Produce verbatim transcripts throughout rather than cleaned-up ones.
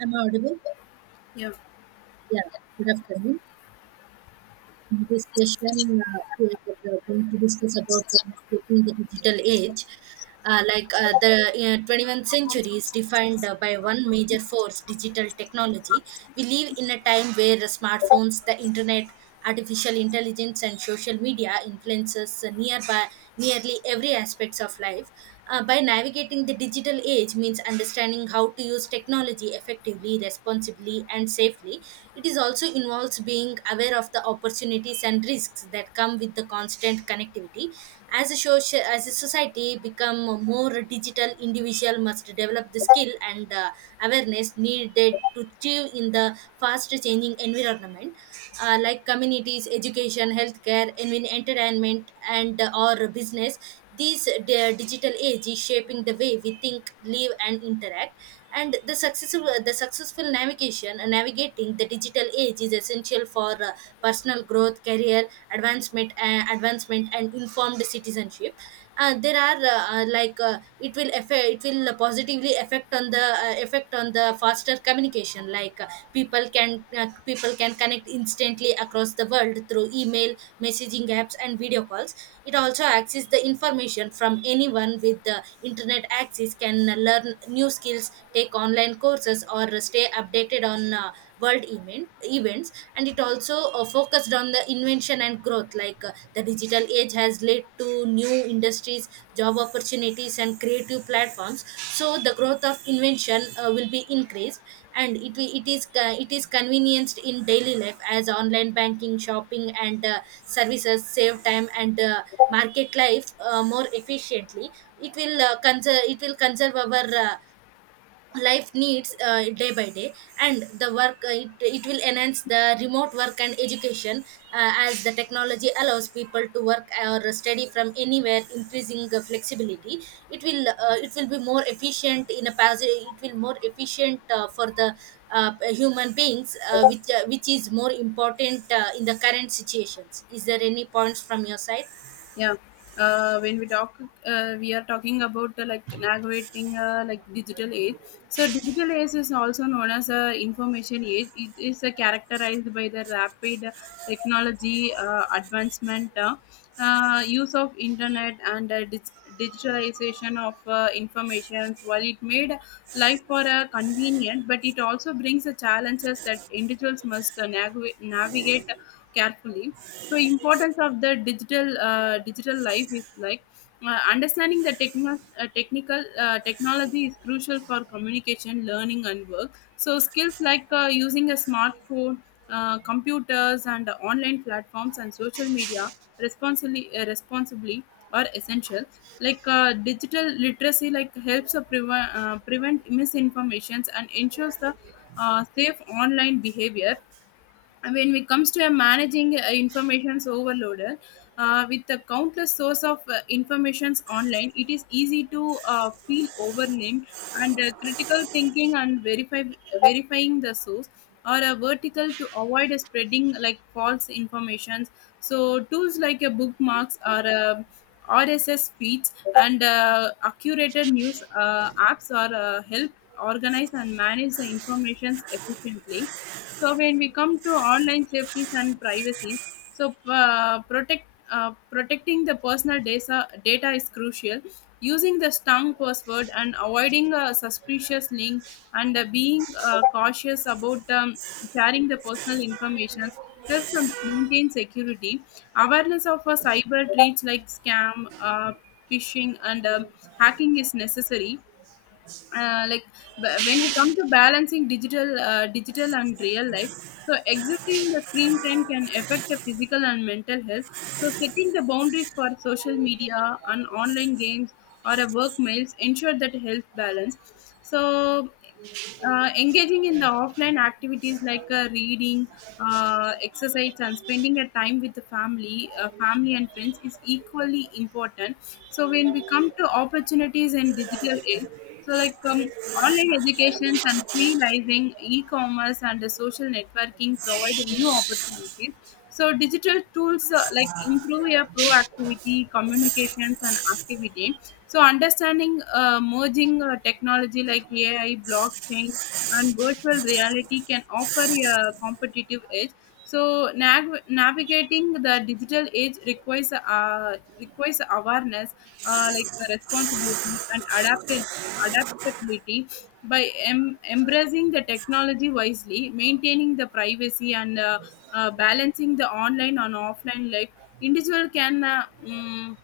I'm audible? Yeah, Yeah. Good afternoon. In this session, uh, we are we are going to discuss about the navigating the digital age. Uh, like uh, the uh, twenty-first century is defined uh, by one major force, digital technology. We live in a time where the smartphones, the internet, artificial intelligence, and social media influences uh, nearby nearly every aspects of life. Uh, by navigating the digital age means understanding how to use technology effectively, responsibly, and safely. It is also involves being aware of the opportunities and risks that come with the constant connectivity. As a social, as a society become more digital, individual must develop the skill and uh, awareness needed to achieve in the fast changing environment, uh, like communities, education, healthcare, even entertainment, and uh, or business. These the digital age is shaping the way we think, live, and interact. And the successful uh, the successful navigation uh, navigating the digital age is essential for uh, personal growth, career advancement, uh, advancement, and informed citizenship. Uh, there are uh, uh, like uh, it will affect effect it will positively affect on the uh, effect on the faster communication, like uh, people can uh, people can connect instantly across the world through email, messaging apps, and video calls. It also access the information from anyone with the internet access can learn new skills, take online courses, or stay updated on uh, world event events. And it also uh, focused on the invention and growth, like uh, the digital age has led to new industries, job opportunities, and creative platforms, so the growth of invention uh, will be increased. And it will- it is uh, it is convenienced in daily life as online banking, shopping, and uh, services save time and uh, market life uh, more efficiently. It will uh, conserve it will conserve our uh, life needs uh, day by day. And the work, uh, it, it will enhance the remote work and education, uh, as the technology allows people to work or study from anywhere, increasing the flexibility. It will uh, it will be more efficient in a posi- it will more efficient uh, for the uh, human beings, uh, which uh, which is more important uh, in the current situations. Is there any points from your side? yeah. Uh, when we talk, uh, we are talking about the like navigating uh, like digital age. So digital age is also known as a information age. It is uh, characterized by the rapid technology uh, advancement, uh, uh, use of internet, and uh, dig- digitalization of uh, information. While it made life for uh, convenient, but it also brings the challenges that individuals must uh, navigate navigate carefully. So importance of the digital uh, digital life is like uh, understanding the techno- uh, technical uh, technology is crucial for communication, learning, and work. So skills like uh, using a smartphone, uh, computers, and online platforms and social media responsibly uh, responsibly are essential. Like uh, digital literacy like helps uh, prevent uh, prevent misinformations and ensures the uh, safe online behavior. When it comes to a managing uh, information's overload, uh, with the countless source of uh, informations online, it is easy to uh, feel overwhelmed, and uh, critical thinking and verify verifying the source or a vertical to avoid a spreading like false informations. So tools like a bookmarks or a rss feeds and uh, accurate news uh, apps are uh, help organize and manage the informations efficiently. So when we come to online safety and privacy, so uh, protect uh, protecting the personal data data is crucial. Using the strong password and avoiding a suspicious link, and uh, being uh, cautious about um, sharing the personal information, helps to maintain security. Awareness of a cyber threats like scam, uh, phishing, and um hacking is necessary. uh, like b- when you come to balancing digital uh, digital and real life, so exiting the screen time can affect the physical and mental health. So setting the boundaries for social media and online games or a work mails ensure that health balance. So uh, engaging in the offline activities like uh, reading, uh, exercise, and spending a time with the family uh, family and friends is equally important. So when we come to opportunities in digital age, so like um, online educations and freelancing, e-commerce, and the social networking provide new opportunities. So digital tools uh, like improve your proactivity, communications, and activity. So understanding uh, merging uh, technology like A I, blockchain, and virtual reality can offer a competitive edge. So nav- navigating the digital age requires uh, requires awareness, uh, like uh, responsibility, and adaptability. Adaptability by em- embracing the technology wisely, maintaining the privacy, and uh, uh, balancing the online and offline life, individual can uh, mm,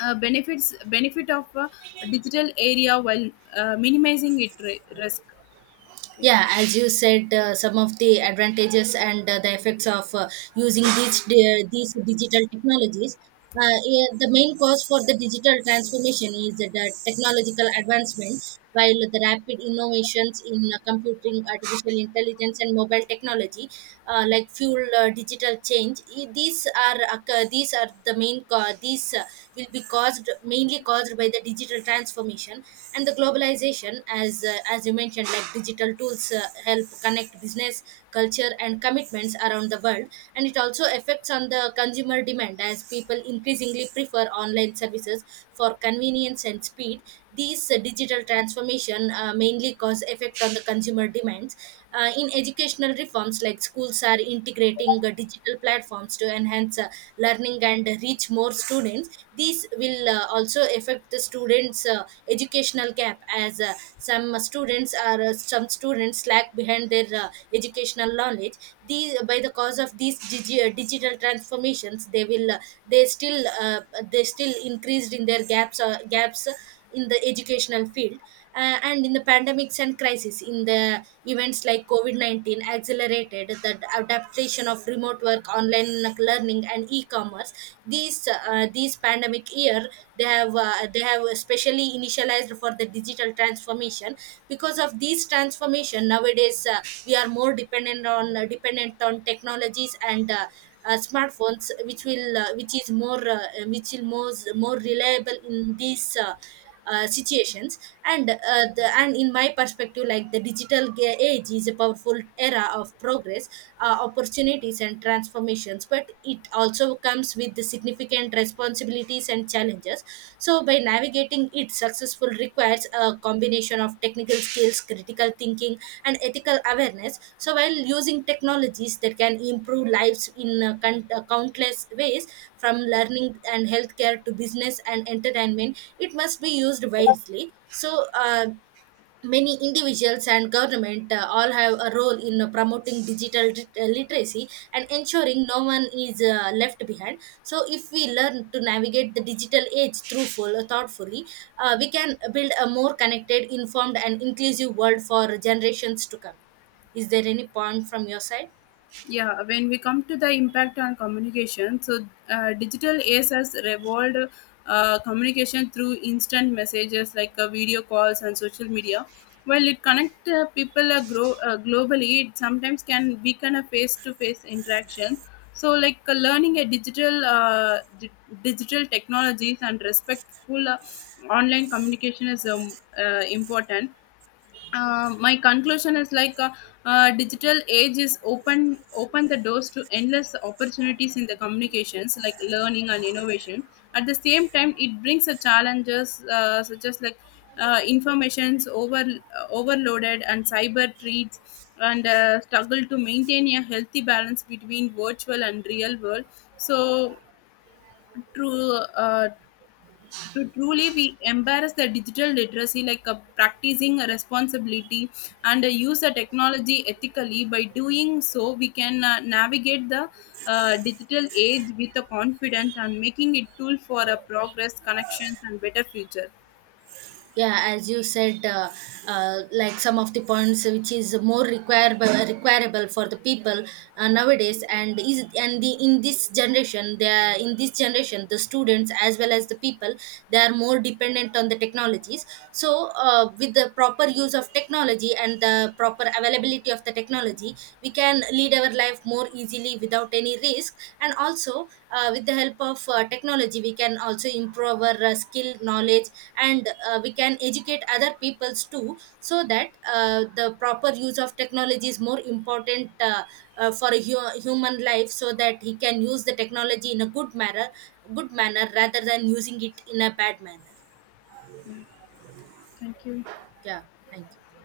uh, benefits benefit of uh, digital area while uh, minimizing it ri- risk. Yeah. Yeah, as you said, uh, some of the advantages and uh, the effects of uh, using these di- uh, these digital technologies. Uh, yeah, the main cause for the digital transformation is the technological advancement, while the rapid innovations in uh, computing, artificial intelligence, and mobile technology uh, like fuel uh, digital change. I- these are occur- these are the main cause. These uh, Will be caused, mainly caused by the digital transformation and the globalization. As uh, as you mentioned, like digital tools uh, help connect business, culture, and commitments around the world. And it also affects on the consumer demand as people increasingly prefer online services for convenience and speed. These uh, digital transformation uh, mainly cause effect on the consumer demands. Uh, in educational reforms, like schools are integrating uh, digital platforms to enhance uh, learning and reach more students, means these will uh, also affect the students uh, educational gap, as uh, some students are uh, some students lack behind their uh, educational knowledge. These by the cause of these digi- uh, digital transformations, they will uh, they still uh, they still increased in their gaps uh, gaps in the educational field. Uh, and in the pandemics and crisis, in the events like COVID nineteen accelerated the adaptation of remote work, online learning, and e-commerce. These uh, these pandemic year, they have uh, they have especially initialized for the digital transformation. Because of these transformation, nowadays uh, we are more dependent on uh, dependent on technologies and uh, uh, smartphones, which will uh, which is more uh, which will more more reliable in these uh, uh, situations. and uh, the, and in my perspective, like the digital ga- age is a powerful era of progress, uh, opportunities, and transformations, but it also comes with the significant responsibilities and challenges. So by navigating it successful requires requires a combination of technical skills, critical thinking, and ethical awareness. So, while using technologies that can improve lives in uh, count- uh, countless ways, from learning and healthcare to business and entertainment, it must be used wisely. So, uh, many individuals and government uh, all have a role in uh, promoting digital lit- uh, literacy and ensuring no one is uh, left behind. So if we learn to navigate the digital age through thoughtfully, uh, we can build a more connected, informed, and inclusive world for generations to come. Is there any point from your side? Yeah, when we come to the impact on communication, so uh, digital age has revolved uh, communication through instant messages like uh, video calls and social media. While it connect uh, people uh, grow uh, globally, it sometimes can weaken a face to face interaction. So like uh, learning a digital uh, di- digital technologies and respectful uh, online communication is um, uh, important. Uh, my conclusion is like uh, uh, digital age is open open the doors to endless opportunities in the communications like learning and innovation. At the same time, it brings a challenges uh, such as like uh, informations over uh, overloaded and cyber treats, and uh, struggle to maintain a healthy balance between virtual and real world. So through uh, to truly we embrace the digital literacy like a practicing a responsibility, and uh, use the technology ethically. By doing so, we can uh, navigate the uh, digital age with a confidence and making it tool for a progress, connections, and better future. Yeah, as you said, uh, uh, like some of the points which is more requirable requirable for the people uh, nowadays. And is and the in this generation, they are in this generation, the students as well as the people, they are more dependent on the technologies. So uh, with the proper use of technology and the proper availability of the technology, we can lead our life more easily without any risk. And also, uh, with the help of uh, technology, we can also improve our uh, skill knowledge. And uh, we can educate other peoples too, so that uh, the proper use of technology is more important, uh, uh, for a hu- human life, so that he can use the technology in a good manner, good manner rather than using it in a bad manner. Yeah, thank you. Yeah, thank you.